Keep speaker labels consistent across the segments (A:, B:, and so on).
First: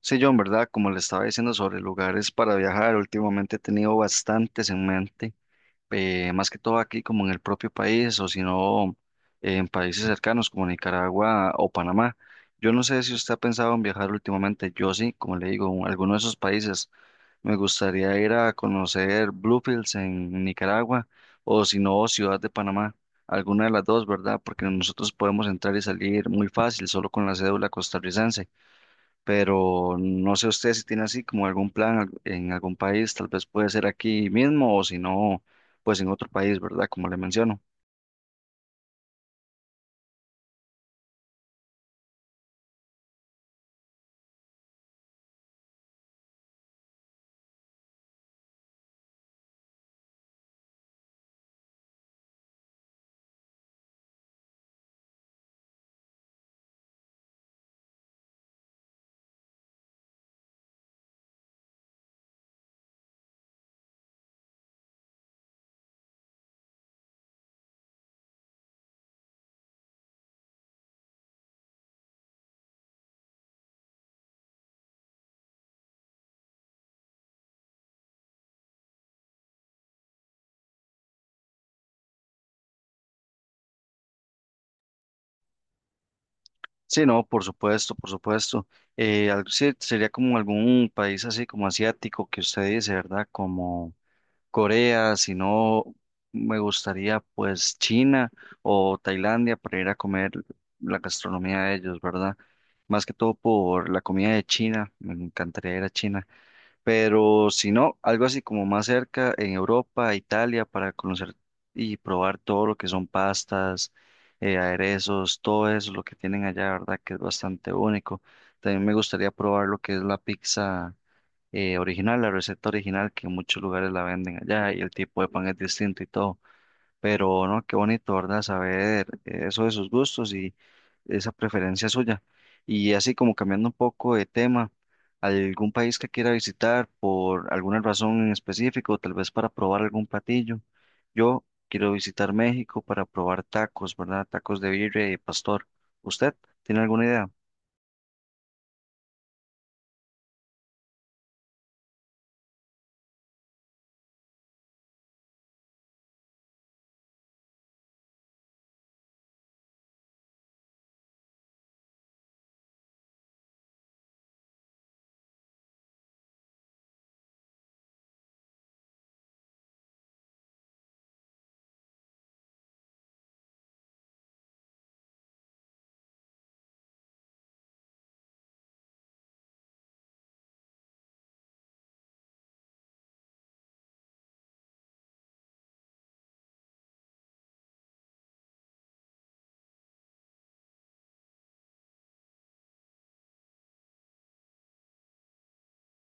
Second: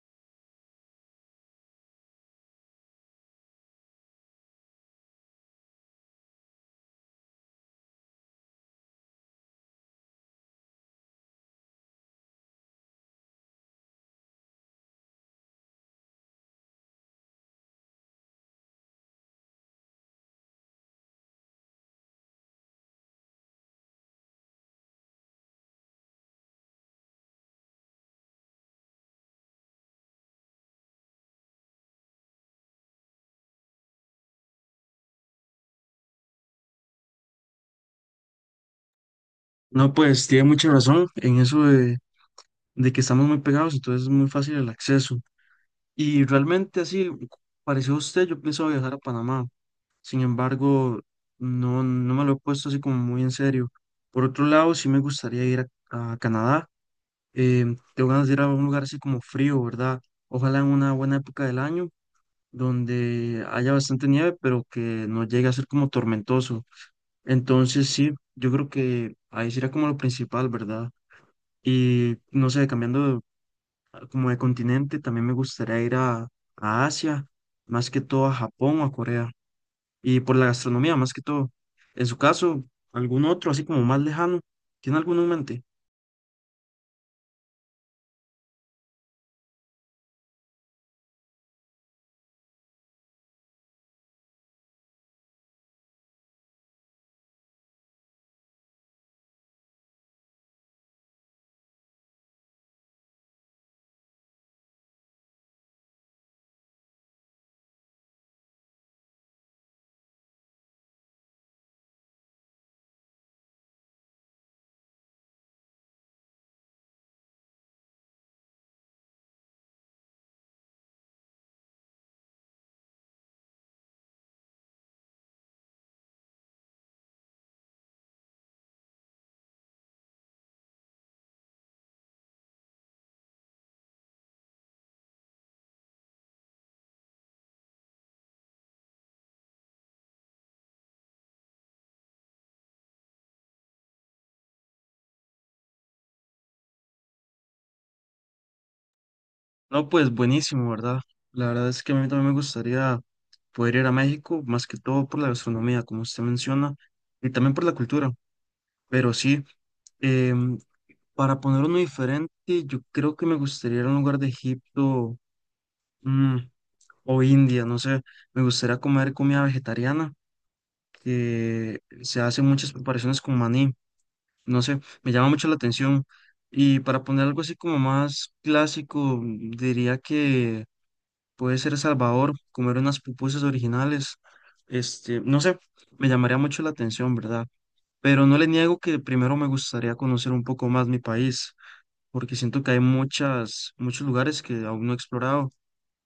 A: Sí, John, ¿verdad? Como le estaba diciendo sobre lugares para viajar, últimamente he tenido bastantes en mente, más que todo aquí como en el propio país o si no en países cercanos como Nicaragua o Panamá. Yo no sé si usted ha pensado en viajar últimamente, yo sí, como le digo, en alguno de esos países. Me gustaría ir a conocer Bluefields en Nicaragua o si no Ciudad de Panamá, alguna de las dos, ¿verdad? Porque nosotros podemos entrar y salir muy fácil solo con la cédula costarricense, pero no sé usted si tiene así como algún plan en algún país, tal vez puede ser aquí mismo o si no, pues en otro país, ¿verdad? Como le menciono.
B: No, pues tiene mucha razón en eso de que estamos muy pegados, entonces es muy fácil el acceso. Y realmente así, pareció usted, yo pienso viajar a Panamá. Sin embargo, no, no me lo he puesto así como muy en serio. Por otro lado, sí me gustaría ir a Canadá. eh, Tengo ganas de ir a un lugar así como frío, ¿verdad? Ojalá en una buena época del año, donde haya bastante nieve, pero que no llegue a ser como tormentoso. Entonces sí, yo creo que ahí sería como lo principal, ¿verdad? Y no sé, cambiando como de continente, también me gustaría ir a Asia, más que todo a Japón o a Corea, y por la gastronomía, más que todo. En su caso, algún otro, así como más lejano, ¿tiene alguno en mente?
A: Sí, no, por supuesto, por supuesto. Sí, sería como algún país así como asiático que usted dice, ¿verdad? Como Corea, si no, me gustaría pues China o Tailandia para ir a comer la gastronomía de ellos, ¿verdad? Más que todo por la comida de China, me encantaría ir a China. Pero si no, algo así como más cerca en Europa, Italia, para conocer y probar todo lo que son pastas, aderezos, todo eso, lo que tienen allá, ¿verdad? Que es bastante único. También me gustaría probar lo que es la pizza original, la receta original, que en muchos lugares la venden allá y el tipo de pan es distinto y todo. Pero no, qué bonito, ¿verdad? Saber eso de sus gustos y esa preferencia suya. Y así como cambiando un poco de tema, algún país que quiera visitar por alguna razón en específico, tal vez para probar algún platillo. Yo quiero visitar México para probar tacos, ¿verdad? Tacos de birria y pastor. ¿Usted tiene alguna idea?
B: No, pues buenísimo, ¿verdad? La verdad es que a mí también me gustaría poder ir a México, más que todo por la gastronomía, como usted menciona, y también por la cultura. Pero sí, em, para poner uno diferente, yo creo que me gustaría ir a un lugar de Egipto. mm, o India, no sé, me gustaría comer comida vegetariana, que se hacen muchas preparaciones con maní, no sé, me llama mucho la atención. Y para poner algo así como más clásico, diría que puede ser El Salvador, comer unas pupusas originales, este, no sé, me llamaría mucho la atención, ¿verdad? Pero no le niego que primero me gustaría conocer un poco más mi país, porque siento que hay muchos lugares que aún no he explorado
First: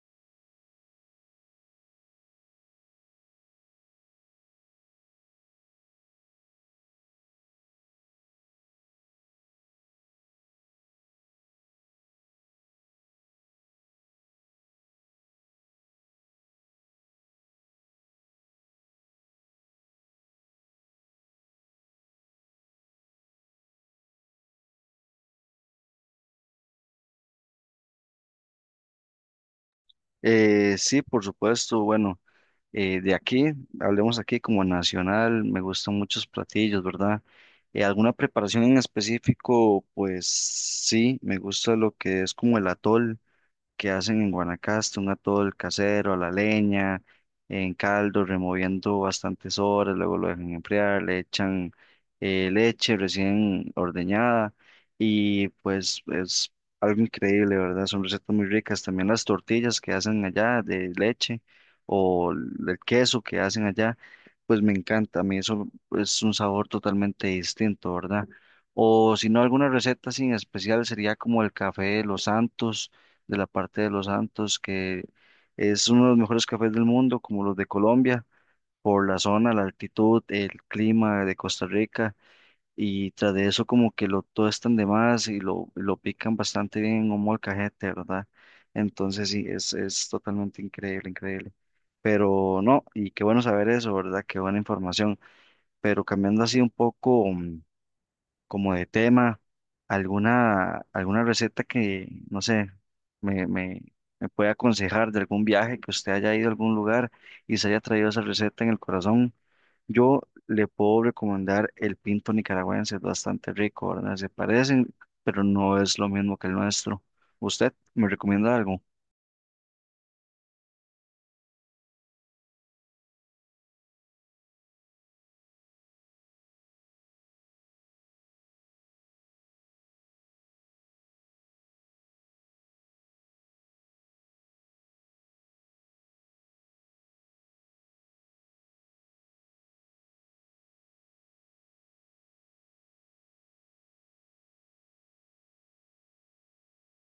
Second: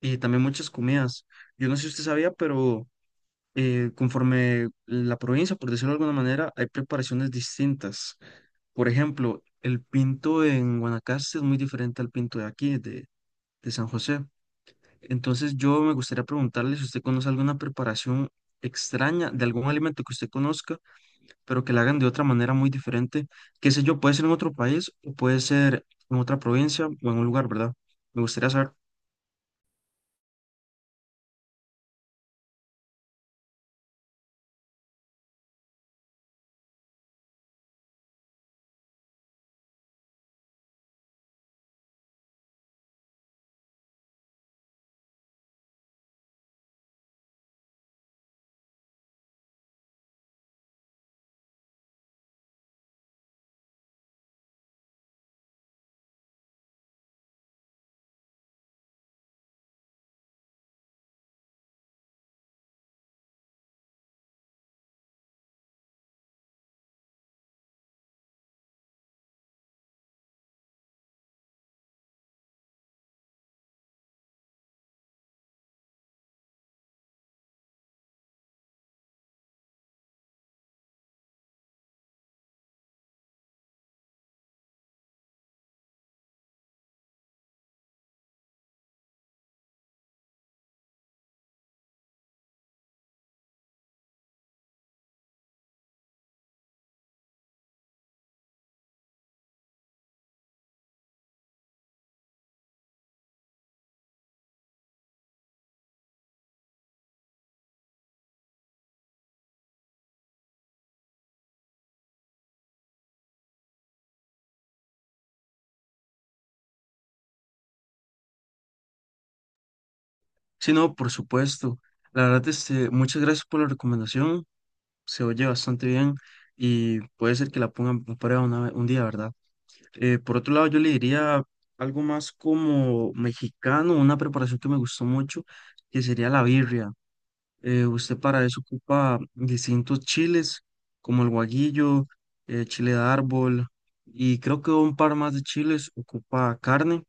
B: y también muchas comidas. Yo no sé si usted sabía, pero conforme la provincia, por decirlo de alguna manera, hay preparaciones distintas. Por ejemplo, el pinto en Guanacaste es muy diferente al pinto de aquí, de San José. Entonces, yo me gustaría preguntarle si usted conoce alguna preparación extraña de algún alimento que usted conozca, pero que la hagan de otra manera muy diferente. Qué sé yo, puede ser en otro país o puede ser en otra provincia o en un lugar, ¿verdad? Me gustaría saber.
A: Sí, por supuesto. Bueno, de aquí, hablemos aquí como nacional, me gustan muchos platillos, ¿verdad? ¿Alguna preparación en específico? Pues sí, me gusta lo que es como el atol que hacen en Guanacaste, un atol casero a la leña, en caldo, removiendo bastantes horas, luego lo dejan enfriar, le echan leche recién ordeñada y pues es algo increíble, ¿verdad? Son recetas muy ricas. También las tortillas que hacen allá de leche o el queso que hacen allá, pues me encanta, a mí eso es un sabor totalmente distinto, ¿verdad? O si no, alguna receta sin especial sería como el café de los Santos de la parte de Los Santos, que es uno de los mejores cafés del mundo, como los de Colombia, por la zona, la altitud, el clima de Costa Rica, y tras de eso como que lo tostan de más y lo pican bastante bien en un molcajete, ¿verdad? Entonces sí, es totalmente increíble, increíble. Pero no, y qué bueno saber eso, ¿verdad? Qué buena información. Pero cambiando así un poco como de tema, alguna receta que, no sé, me, me, me pueda aconsejar de algún viaje que usted haya ido a algún lugar y se haya traído esa receta en el corazón. Yo le puedo recomendar el pinto nicaragüense, es bastante rico, ¿verdad? Se parecen, pero no es lo mismo que el nuestro. ¿Usted me recomienda algo?
B: Si no, por supuesto. La verdad, este, muchas gracias por la recomendación. Se oye bastante bien y puede ser que la pongan a prueba un día, ¿verdad? Por otro lado, yo le diría algo más como mexicano, una preparación que me gustó mucho, que sería la birria. Usted para eso ocupa distintos chiles, como el guaguillo, chile de árbol y creo que un par más de chiles ocupa carne.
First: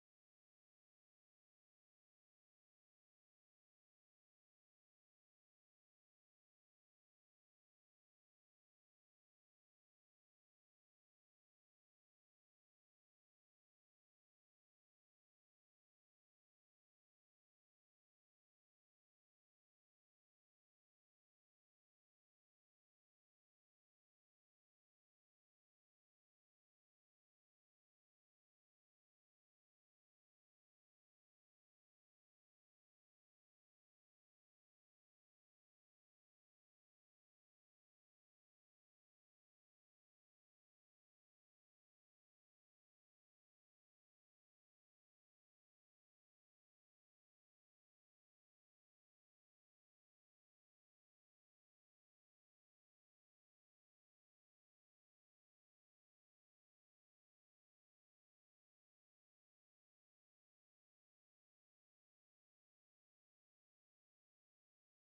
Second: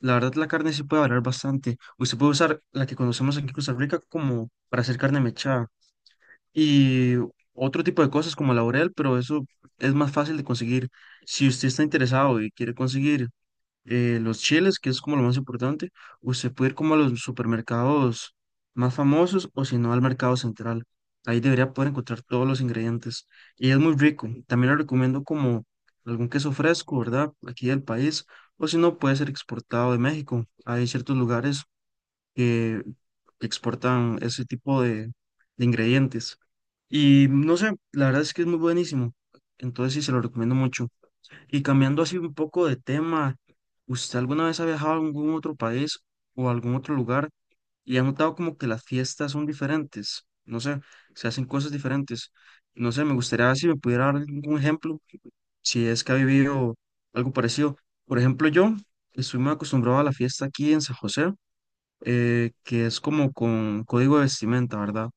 B: La verdad, la carne sí puede variar bastante. Usted puede usar la que conocemos aquí en Costa Rica como para hacer carne mechada y otro tipo de cosas como laurel, pero eso es más fácil de conseguir. Si usted está interesado y quiere conseguir los chiles, que es como lo más importante, usted puede ir como a los supermercados más famosos o si no al mercado central. Ahí debería poder encontrar todos los ingredientes y es muy rico. También le recomiendo como algún queso fresco, ¿verdad? Aquí del país o si no puede ser exportado de México. Hay ciertos lugares que, que exportan ese tipo de ingredientes. Y no sé, la verdad es que es muy buenísimo. Entonces sí, se lo recomiendo mucho. Y cambiando así un poco de tema, ¿usted alguna vez ha viajado a algún otro país o a algún otro lugar y ha notado como que las fiestas son diferentes? No sé, se hacen cosas diferentes. No sé, me gustaría ver si me pudiera dar algún ejemplo, si es que ha vivido algo parecido. Por ejemplo, yo estoy muy acostumbrado a la fiesta aquí en San José. Que es como con código de vestimenta, ¿verdad?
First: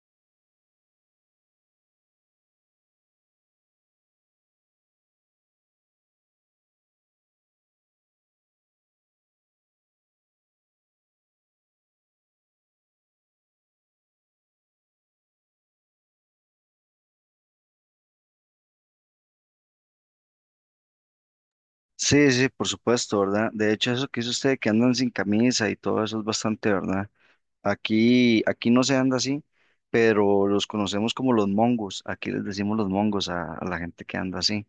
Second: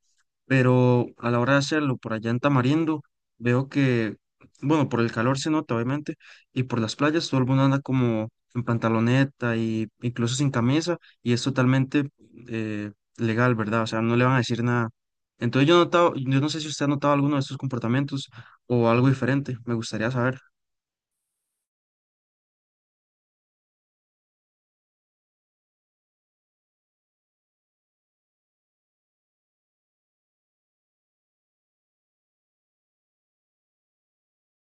B: Pero a la hora de hacerlo por allá en Tamarindo, veo que, bueno, por el calor se nota, obviamente, y por las playas todo el mundo anda como en pantaloneta y incluso sin camisa, y es totalmente eh, legal, ¿verdad? O sea, no le van a decir nada. Entonces yo he notado, yo no sé si usted ha notado alguno de estos comportamientos o algo diferente, me gustaría saber.
A: Sí, sí, por supuesto, ¿verdad? De hecho, eso que hizo usted, que andan sin camisa y todo eso es bastante, ¿verdad? Aquí no se anda así, pero los conocemos como los mongos. Aquí les decimos los mongos a la gente que anda así.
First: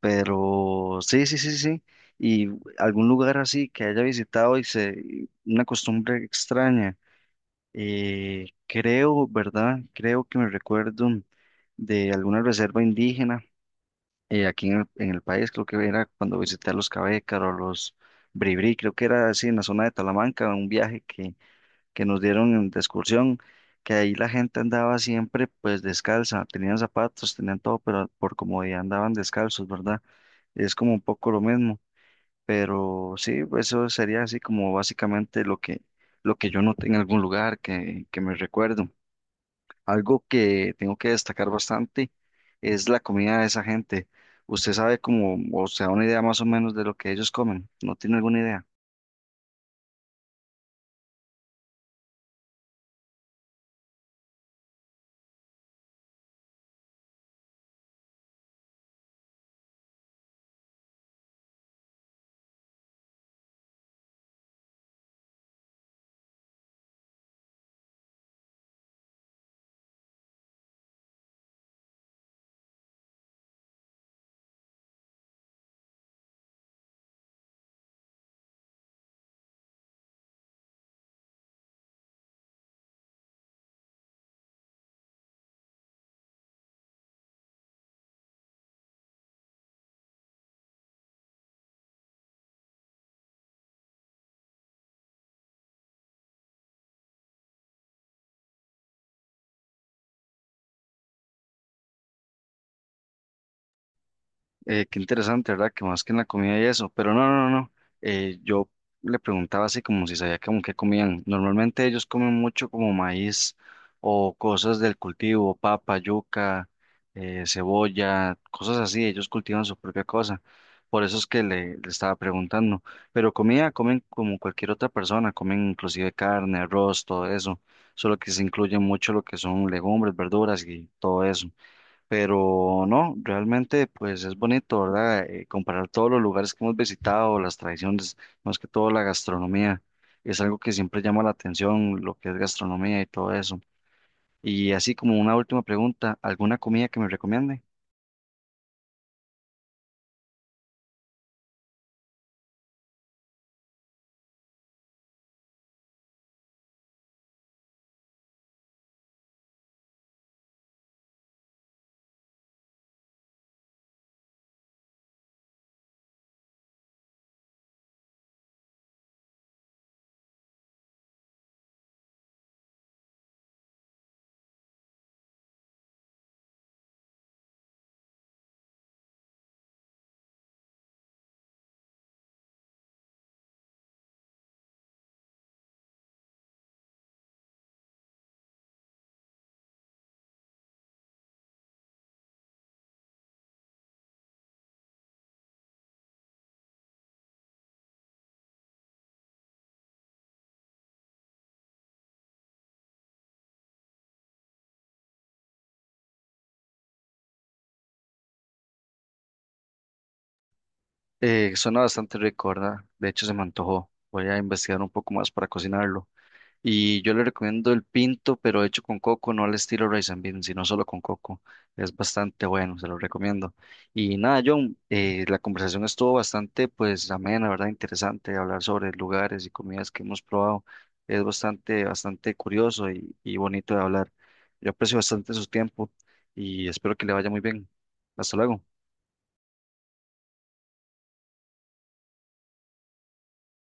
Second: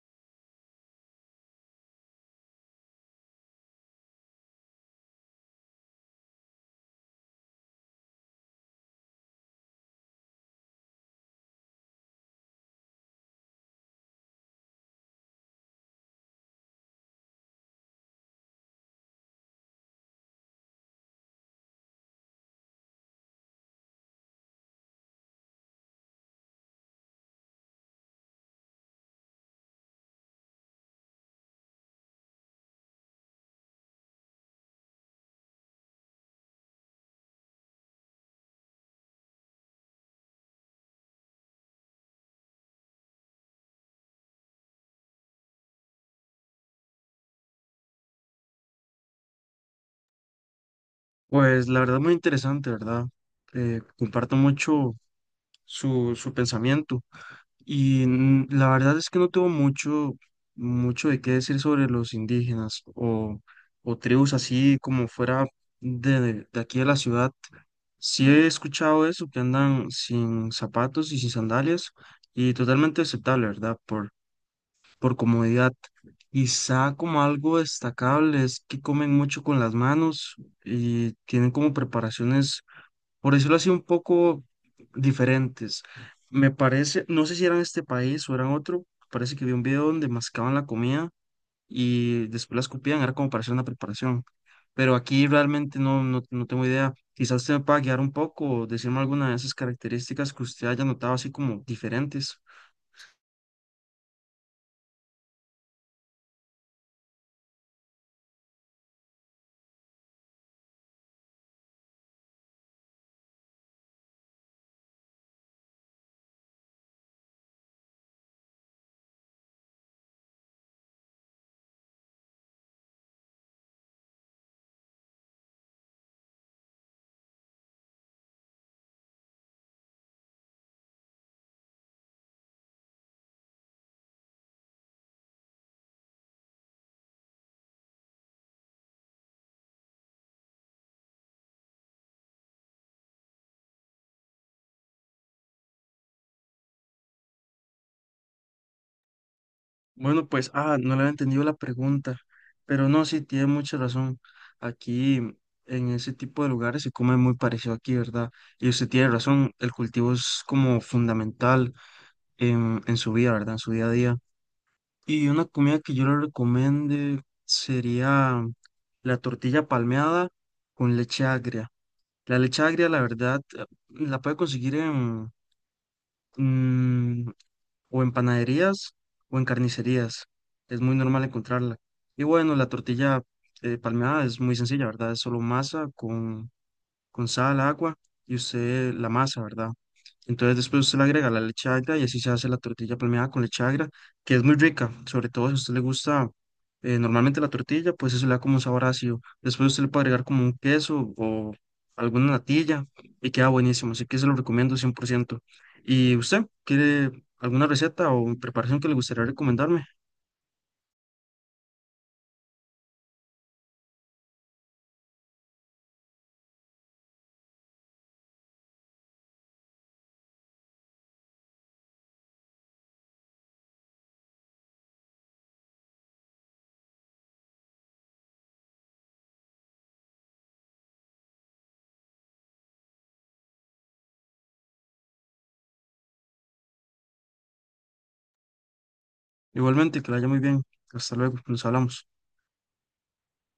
A: Pero sí, sí, sí, sí. Y algún lugar así que haya visitado y se, y una costumbre extraña. Creo, ¿verdad? Creo que me recuerdo de alguna reserva indígena aquí en en el país. Creo que era cuando visité a los Cabécaros, los Bribri, creo que era así en la zona de Talamanca, un viaje que nos dieron de excursión, que ahí la gente andaba siempre pues descalza, tenían zapatos, tenían todo, pero por comodidad andaban descalzos, ¿verdad? Es como un poco lo mismo, pero sí, pues, eso sería así como básicamente lo lo que yo noté en algún lugar que me recuerdo. Algo que tengo que destacar bastante es la comida de esa gente. ¿Usted sabe cómo, o se da una idea más o menos de lo que ellos comen? ¿No tiene alguna idea?
B: Pues la verdad muy interesante, ¿verdad? Comparto mucho su pensamiento. La verdad es que no tengo mucho de qué decir sobre los indígenas o tribus así como fuera de aquí de la ciudad. Sí he escuchado eso, que andan sin zapatos y sin sandalias y totalmente aceptable, ¿verdad? Por comodidad. Quizá como algo destacable es que comen mucho con las manos y tienen como preparaciones, por decirlo así, un poco diferentes. Me parece, no sé si eran este país o eran otro, parece que vi un video donde mascaban la comida y después la escupían, era como para hacer una preparación. Pero aquí realmente no, no tengo idea. Quizás usted me pueda guiar un poco, decirme alguna de esas características que usted haya notado así como diferentes.
A: Qué interesante, ¿verdad? Que más que en la comida y eso. Pero no, no, no. No. Yo le preguntaba así como si sabía como qué comían. Normalmente ellos comen mucho como maíz o cosas del cultivo, papa, yuca, cebolla, cosas así. Ellos cultivan su propia cosa. Por eso es que le estaba preguntando. Pero comida comen como cualquier otra persona. Comen inclusive carne, arroz, todo eso. Solo que se incluye mucho lo que son legumbres, verduras y todo eso. Pero no, realmente pues es bonito, ¿verdad? Comparar todos los lugares que hemos visitado, las tradiciones, más que todo la gastronomía, es algo que siempre llama la atención, lo que es gastronomía y todo eso. Y así como una última pregunta, ¿alguna comida que me recomiende?
B: Bueno, pues, ah, no le había entendido la pregunta, pero no, sí, tiene mucha razón. Aquí, en ese tipo de lugares, se come muy parecido aquí, ¿verdad? Y usted tiene razón, el cultivo es como fundamental en su vida, ¿verdad? En su día a día. Y una comida que yo le recomiende sería la tortilla palmeada con leche agria. La leche agria, la verdad, la puede conseguir mm, o en panaderías o en carnicerías. Es muy normal encontrarla. Y bueno, la tortilla palmeada es muy sencilla, ¿verdad? Es solo masa con sal, agua y usted la masa, ¿verdad? Entonces después usted le agrega la leche agria y así se hace la tortilla palmeada con leche agria, que es muy rica, sobre todo si a usted le gusta normalmente la tortilla, pues eso le da como un sabor ácido. Después usted le puede agregar como un queso o alguna natilla y queda buenísimo, así que se lo recomiendo 100%. ¿Y usted quiere alguna receta o preparación que le gustaría recomendarme?
A: Suena bastante rico, ¿verdad? De hecho se me antojó. Voy a investigar un poco más para cocinarlo. Y yo le recomiendo el pinto, pero hecho con coco, no al estilo rice and bean, sino solo con coco. Es bastante bueno, se lo recomiendo. Y nada, John, la conversación estuvo bastante, pues, amena, ¿verdad? Interesante hablar sobre lugares y comidas que hemos probado. Es bastante, bastante curioso y bonito de hablar. Yo aprecio bastante su tiempo y espero que le vaya muy bien. Hasta luego.
B: Igualmente, que la haya muy bien. Hasta luego, nos hablamos.